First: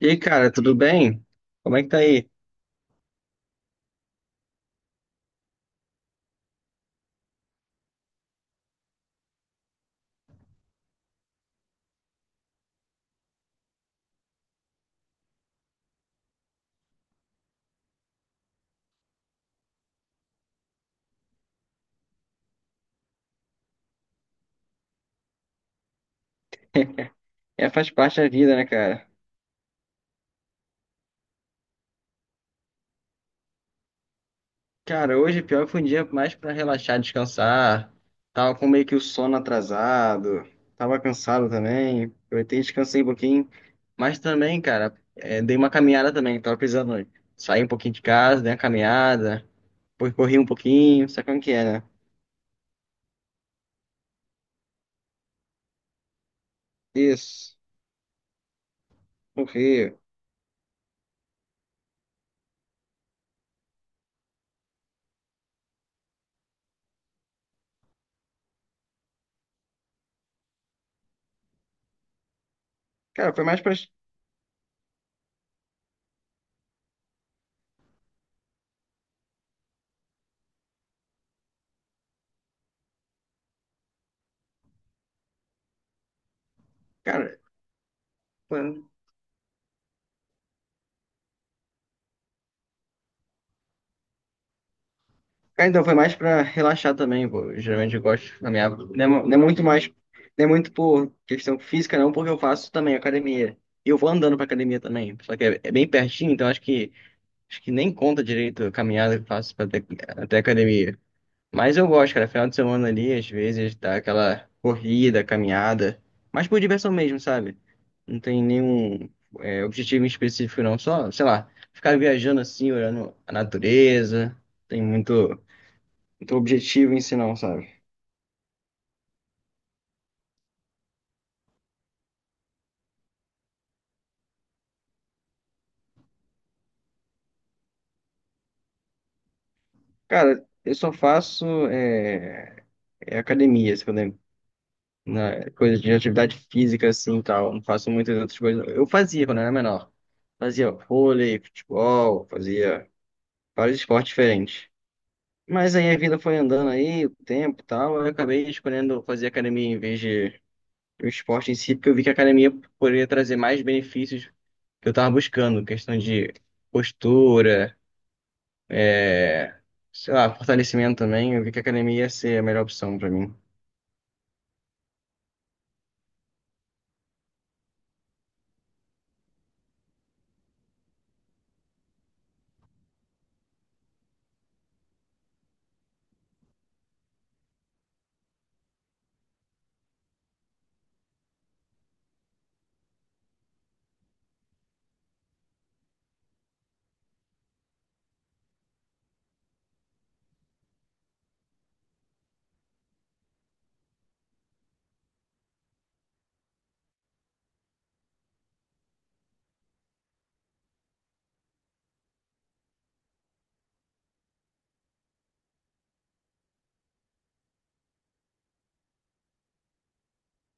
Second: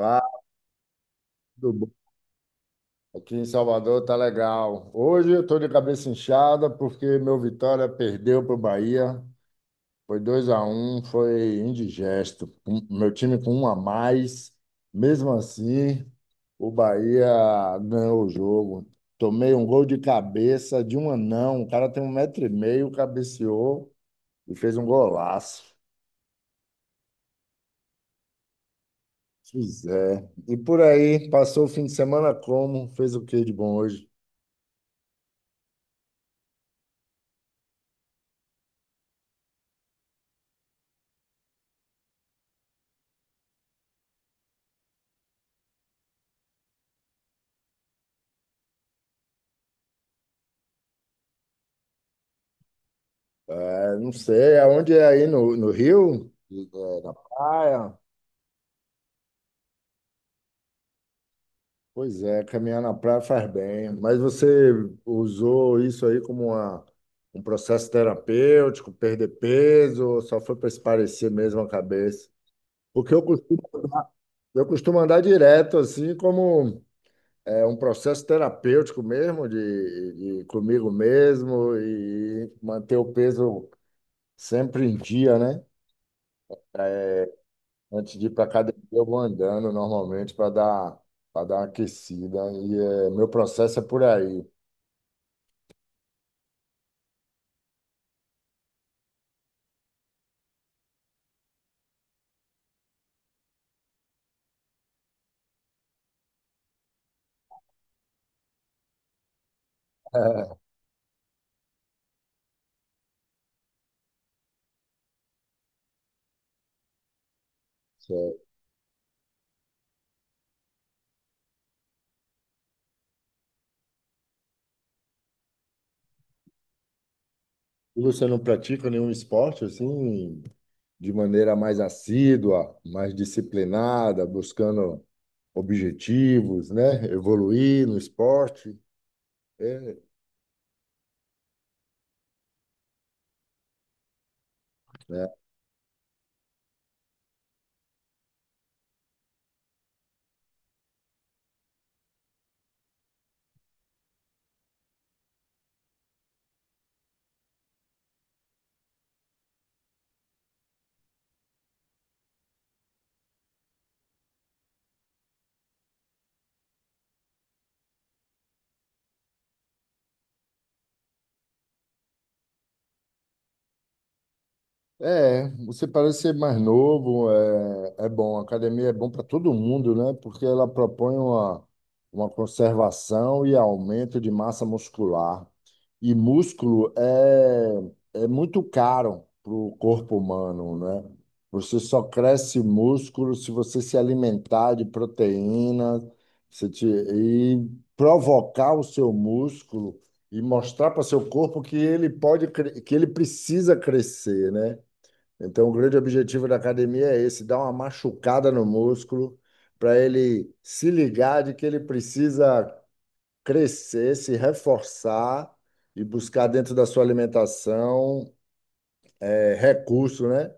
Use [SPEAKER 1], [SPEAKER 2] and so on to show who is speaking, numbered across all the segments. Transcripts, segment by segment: [SPEAKER 1] E aí, cara, tudo bem?
[SPEAKER 2] tudo
[SPEAKER 1] Como é que
[SPEAKER 2] bom?
[SPEAKER 1] tá aí?
[SPEAKER 2] Aqui em Salvador tá legal. Hoje eu tô de cabeça inchada porque meu Vitória perdeu pro Bahia. Foi 2-1, foi indigesto. Meu time com um a mais. Mesmo assim, o Bahia ganhou o jogo. Tomei um gol de cabeça de um anão. O cara tem 1,5 m, cabeceou e fez um golaço.
[SPEAKER 1] É, faz parte da vida, né, cara?
[SPEAKER 2] Pois é. E por aí, passou o fim de semana como? Fez o que de bom hoje?
[SPEAKER 1] Cara, hoje pior que foi um dia mais pra relaxar, descansar. Tava com meio que o sono atrasado, tava cansado também. Aproveitei, e descansei um pouquinho. Mas também, cara, dei uma caminhada também, tava precisando sair um pouquinho de casa, dei uma caminhada, depois corri um pouquinho, sabe como que é, né?
[SPEAKER 2] É, não sei, aonde é aí no Rio? É, na
[SPEAKER 1] Isso,
[SPEAKER 2] praia?
[SPEAKER 1] corri.
[SPEAKER 2] Pois é, caminhar na praia faz bem. Mas você usou isso aí como um processo terapêutico, perder peso, ou só foi para espairecer mesmo a cabeça? Porque eu
[SPEAKER 1] Cara, foi mais
[SPEAKER 2] costumo,
[SPEAKER 1] pra.
[SPEAKER 2] eu costumo andar direto, assim, como é, um processo terapêutico mesmo, de comigo mesmo, e manter o peso sempre em dia, né? Antes de ir para
[SPEAKER 1] Cara,
[SPEAKER 2] academia, eu vou andando normalmente para dar uma aquecida. E meu processo é por aí.
[SPEAKER 1] ah, então foi mais pra relaxar também, pô. Eu, geralmente eu gosto na minha, não é, não é muito mais, não é muito por questão física não, porque eu faço também academia. E eu vou andando pra academia também, só que é bem pertinho, então acho que nem conta direito a caminhada que eu faço pra até, até a academia. Mas eu gosto, cara, final de semana ali, às vezes dá aquela corrida, caminhada, mas por diversão mesmo, sabe? Não
[SPEAKER 2] Certo.
[SPEAKER 1] tem nenhum objetivo em específico não, só, sei lá, ficar viajando assim, olhando a natureza, tem muito objetivo em si não, sabe?
[SPEAKER 2] E você não pratica nenhum esporte assim, de maneira mais assídua, mais disciplinada, buscando objetivos, né? Evoluir no esporte. É,
[SPEAKER 1] Cara, eu só faço é academia, se eu lembro.
[SPEAKER 2] né?
[SPEAKER 1] Na, coisa de atividade física, assim, e tal. Não faço muitas outras coisas. Eu fazia quando era menor. Fazia vôlei, futebol, fazia vários esportes diferentes. Mas aí a vida foi andando aí, o tempo e tal. Eu acabei escolhendo fazer academia em vez de o esporte em si, porque eu vi que a academia poderia trazer mais benefícios que eu tava buscando. Questão de postura, é, sei lá, fortalecimento também, eu vi que a academia ia ser a melhor opção pra mim.
[SPEAKER 2] Você parece ser mais novo, é bom. A academia é bom para todo mundo, né? Porque ela propõe uma conservação e aumento de massa muscular. E músculo é muito caro para o corpo humano, né? Você só cresce músculo se você se alimentar de proteína, se te- e provocar o seu músculo e mostrar para seu corpo que ele que ele precisa crescer, né? Então, o grande objetivo da academia é esse, dar uma machucada no músculo para ele se ligar de que ele precisa crescer, se reforçar e buscar dentro da sua alimentação recurso, né,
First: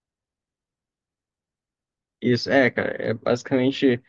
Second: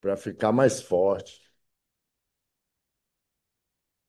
[SPEAKER 2] para ficar mais forte.
[SPEAKER 1] Isso, é, cara, é basicamente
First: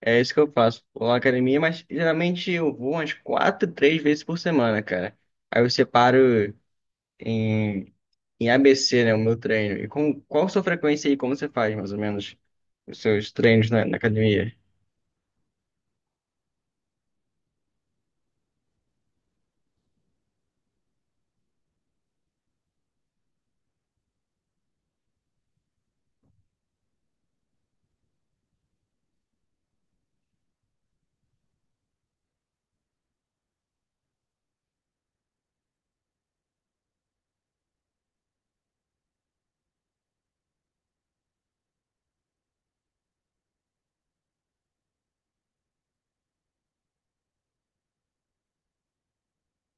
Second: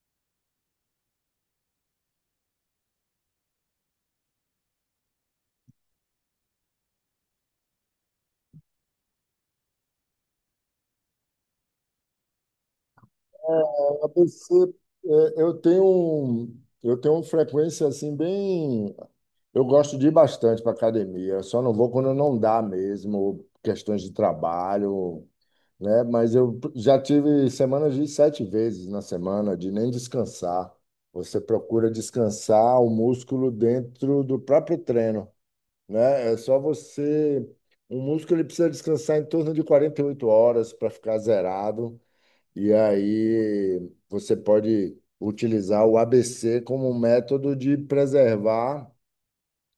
[SPEAKER 1] é isso que eu faço. Vou à academia, mas geralmente eu vou umas quatro, três vezes por semana, cara. Aí eu separo em, em ABC, né, o meu treino. E com qual sua frequência aí, como você faz, mais ou menos, os seus treinos na, na
[SPEAKER 2] ABC,
[SPEAKER 1] academia?
[SPEAKER 2] eu tenho uma frequência assim bem, eu gosto de ir bastante para academia, eu só não vou quando não dá mesmo, questões de trabalho, né? Mas eu já tive semanas de sete vezes na semana, de nem descansar. Você procura descansar o músculo dentro do próprio treino, né? É só você. O músculo ele precisa descansar em torno de 48 horas para ficar zerado, e aí você pode utilizar o ABC como um método de preservar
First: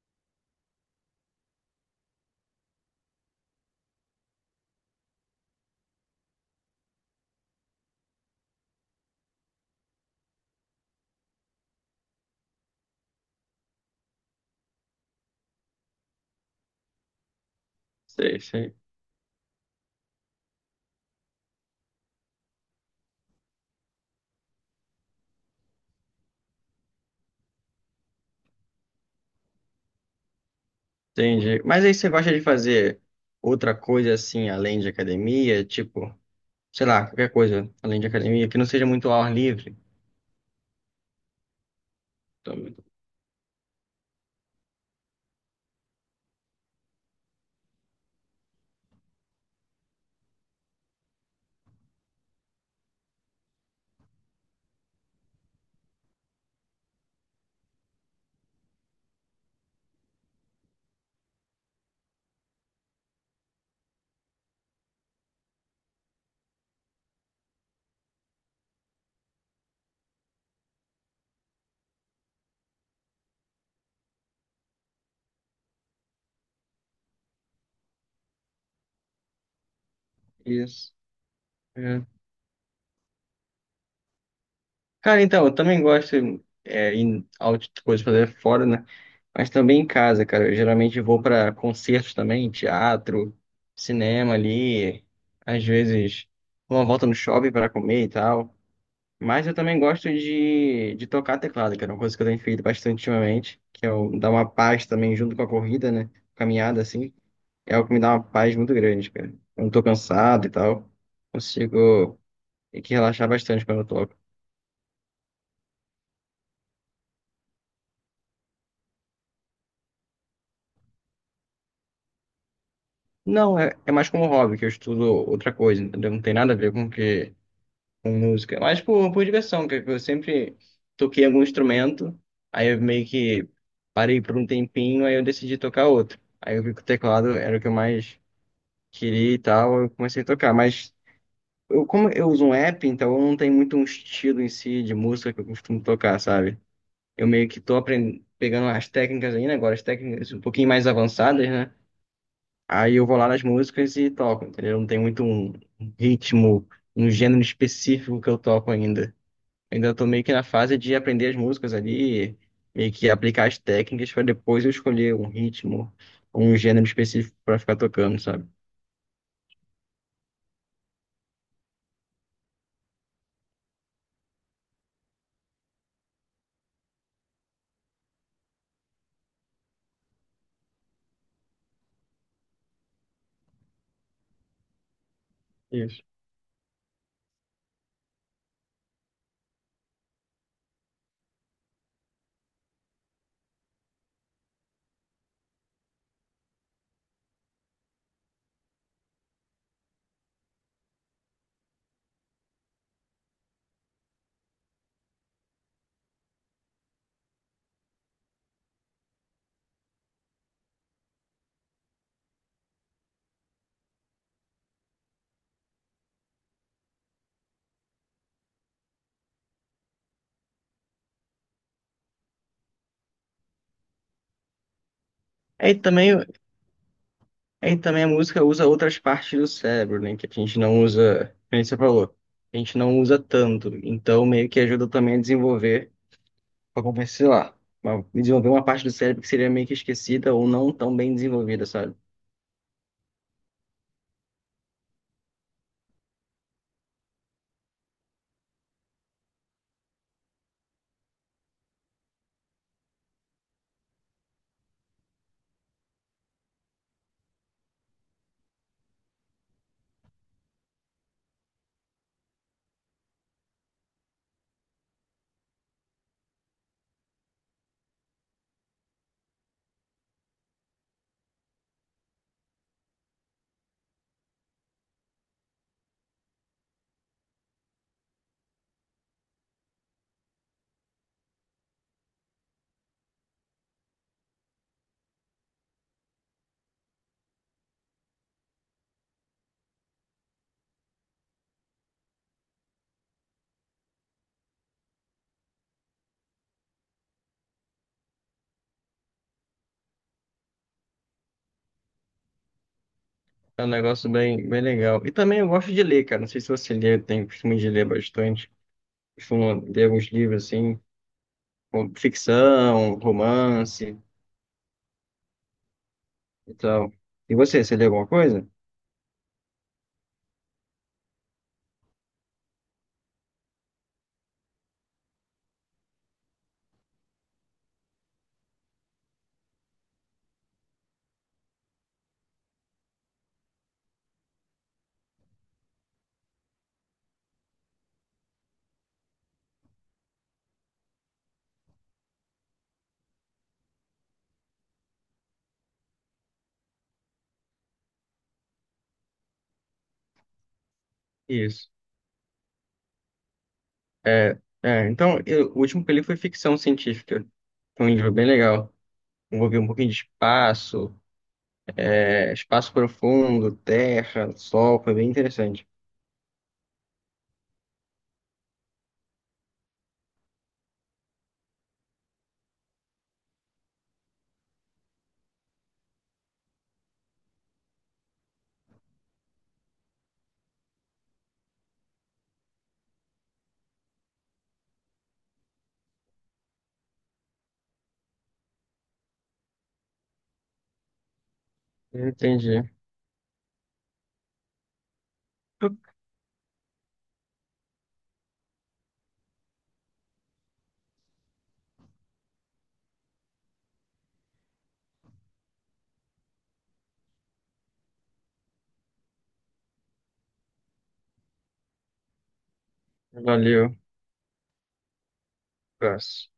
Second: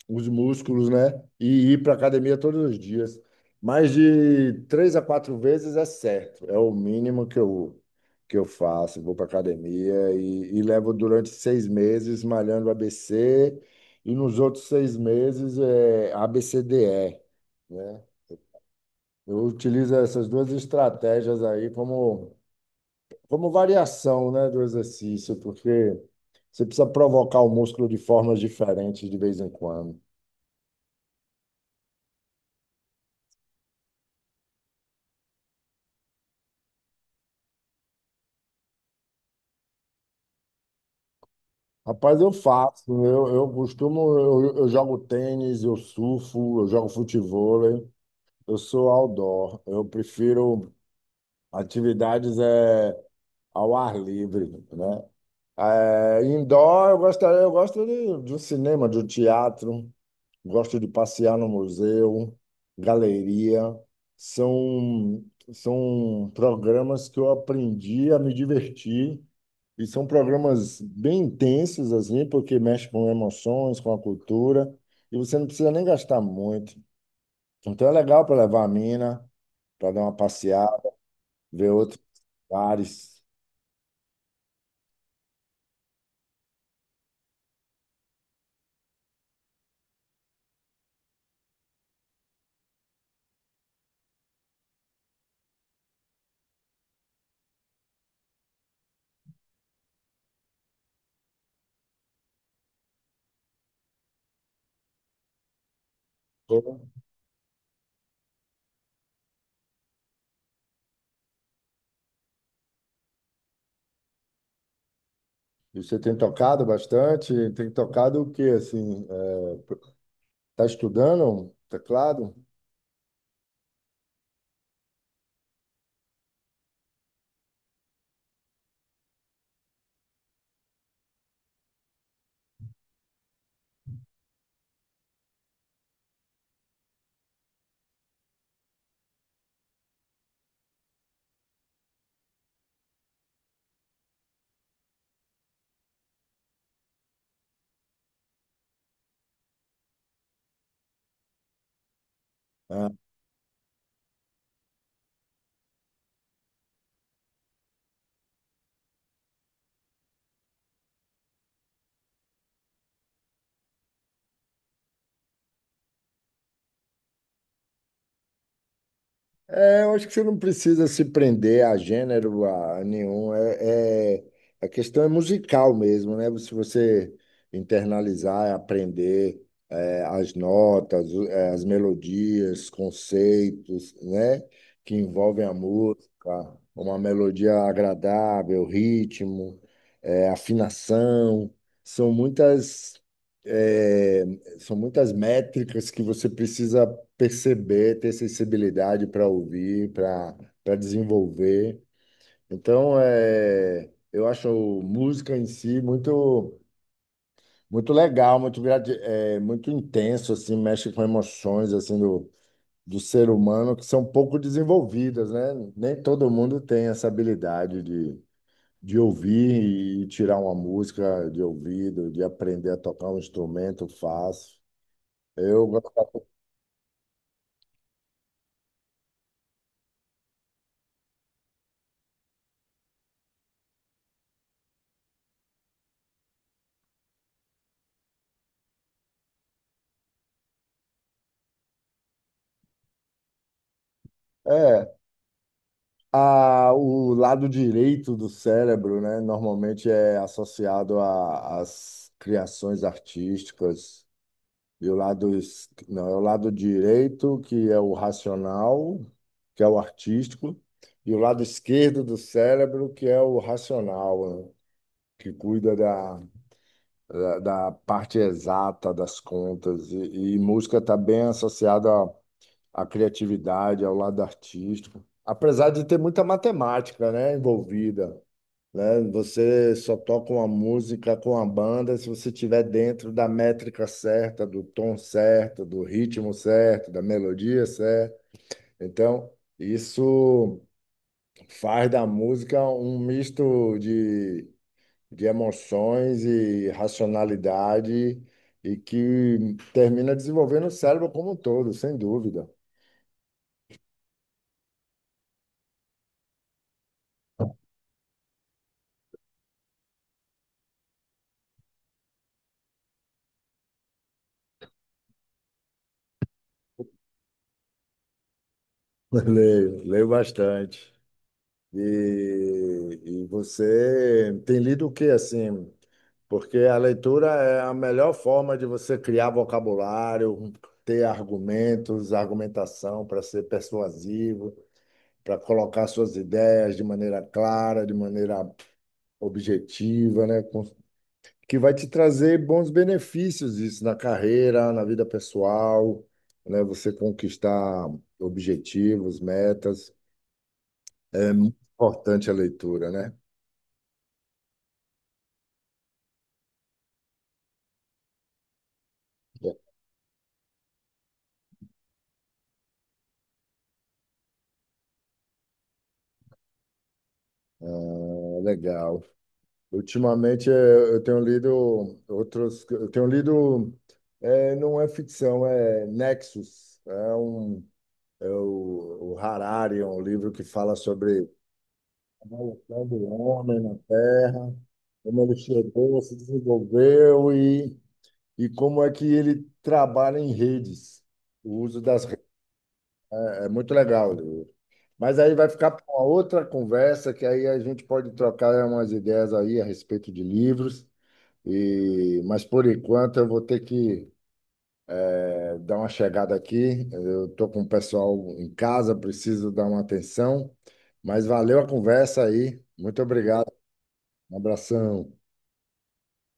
[SPEAKER 2] os músculos, né? E ir para academia todos os dias. Mais de três a quatro vezes é certo, é o mínimo que eu faço. Vou para academia e levo durante 6 meses malhando ABC e nos outros 6 meses é ABCDE, né?
[SPEAKER 1] Sei, sei.
[SPEAKER 2] Eu utilizo essas duas estratégias aí como variação, né, do exercício, porque você precisa provocar o músculo de formas diferentes de vez em quando.
[SPEAKER 1] Entendi. Mas aí você gosta de fazer outra coisa assim, além de academia, tipo, sei lá, qualquer coisa além de academia, que não seja muito ao ar livre?
[SPEAKER 2] Rapaz, eu
[SPEAKER 1] Também.
[SPEAKER 2] faço. Eu costumo, eu jogo tênis, eu surfo, eu jogo futevôlei. Eu sou outdoor. Eu prefiro atividades ao ar livre, né? Indoor, eu gosto de um cinema, de um teatro, gosto de passear no museu, galeria. São, são programas que eu aprendi a me divertir e são programas bem intensos, assim, porque mexe com emoções, com a cultura, e você não precisa nem gastar muito. Então é legal para levar a mina, para dar uma passeada,
[SPEAKER 1] Isso.
[SPEAKER 2] ver outros
[SPEAKER 1] É.
[SPEAKER 2] lugares.
[SPEAKER 1] Cara, então, eu também gosto em coisas pra fazer fora, né? Mas também em casa, cara. Eu geralmente vou pra concertos também, teatro, cinema ali. Às vezes, uma volta no shopping pra comer e tal. Mas eu também gosto de tocar teclado, que é uma coisa que eu tenho feito bastante ultimamente, que é o- dar uma paz também junto com a corrida, né? Caminhada, assim. É o que me dá uma paz muito grande, cara. Eu não tô cansado e tal. Consigo. Tem que relaxar bastante quando eu toco.
[SPEAKER 2] E você tem tocado bastante? Tem tocado o quê, assim? Tá estudando teclado?
[SPEAKER 1] Não, é mais como hobby, que eu estudo outra coisa, entendeu? Não tem nada a ver com que com música. Mas por diversão, que eu sempre toquei algum instrumento, aí eu meio que parei por um tempinho, aí eu decidi tocar outro. Aí eu vi que o teclado era o que eu mais queria e tal, eu comecei a tocar. Mas eu, como eu uso um app, então eu não tenho muito um estilo em si de música que eu costumo tocar, sabe? Eu meio que tô aprendendo, pegando as técnicas ainda agora, as técnicas um pouquinho mais avançadas, né?
[SPEAKER 2] É.
[SPEAKER 1] Aí eu vou lá nas músicas e toco, entendeu? Não tem muito um ritmo, um gênero específico que eu toco ainda. Ainda tô meio que na fase de aprender as músicas ali, meio que aplicar as técnicas para depois eu escolher um ritmo, um gênero específico para ficar tocando, sabe?
[SPEAKER 2] Eu acho que você não precisa se prender a gênero a nenhum. A questão é musical mesmo, né? Se você internalizar, aprender as notas, as melodias, conceitos, né? Que envolvem a
[SPEAKER 1] Isso.
[SPEAKER 2] música, uma melodia agradável, ritmo, afinação. São muitas, é, são muitas métricas que você precisa perceber, ter sensibilidade para ouvir, para desenvolver. Então, eu acho música em si muito muito legal, muito intenso assim, mexe com emoções assim do ser humano que são pouco desenvolvidas, né? Nem todo mundo tem essa habilidade de ouvir e tirar uma música de ouvido, de aprender a tocar um instrumento fácil. Eu
[SPEAKER 1] Aí
[SPEAKER 2] gosto
[SPEAKER 1] também, aí também a música usa outras partes do cérebro, né? Que a gente não usa, como você falou, a gente não usa tanto. Então meio que ajuda também a desenvolver pra compensar, lá, desenvolver uma parte do cérebro que seria meio que esquecida ou não tão bem desenvolvida, sabe?
[SPEAKER 2] é, a, O lado direito do cérebro, né, normalmente é associado às criações artísticas, e o lado, não, é o lado direito, que é o racional, que é o artístico, e o lado esquerdo do cérebro, que é o racional, né, que cuida da parte exata das contas. E música está bem associada à criatividade, ao lado artístico. Apesar de ter muita matemática, né, envolvida, né? Você só toca uma música com a banda se você estiver dentro da métrica certa, do tom certo, do ritmo certo, da melodia certa. Então, isso faz da música um misto de emoções e racionalidade e que termina desenvolvendo o cérebro como um todo, sem dúvida.
[SPEAKER 1] É um negócio bem legal. E também eu gosto de ler, cara. Não sei se você lê, eu tenho costume de ler bastante. Costumo ler alguns livros assim, como ficção, romance e tal. E você, você lê alguma coisa?
[SPEAKER 2] Leio, leio bastante. E você tem lido o que assim? Porque a leitura é a melhor forma de você criar vocabulário, ter argumentos, argumentação para ser persuasivo, para colocar suas ideias de maneira clara, de maneira objetiva, né? Que vai te trazer bons benefícios isso na carreira, na vida pessoal, né? Você conquistar objetivos, metas. É muito
[SPEAKER 1] Isso.
[SPEAKER 2] importante a leitura, né?
[SPEAKER 1] Então, eu- o último que eu li foi ficção científica. Foi um livro bem legal. Envolvia um pouquinho de espaço, espaço profundo, terra, sol. Foi bem interessante.
[SPEAKER 2] É legal. Ultimamente eu tenho lido outros, eu tenho lido, eh, não é ficção, é Nexus, é o Harari, é um livro que fala sobre a evolução do homem na Terra, como ele chegou, se desenvolveu e como é que ele trabalha em redes, o uso das redes.
[SPEAKER 1] Entendi.
[SPEAKER 2] É muito legal. Mas aí vai ficar para uma outra conversa, que aí a gente pode trocar umas ideias aí a respeito de livros. E, mas por enquanto eu vou ter que dar uma chegada aqui. Eu estou com o pessoal em casa, preciso dar uma atenção. Mas valeu a conversa aí. Muito obrigado.
[SPEAKER 1] Valeu,
[SPEAKER 2] Um abração.
[SPEAKER 1] abraço.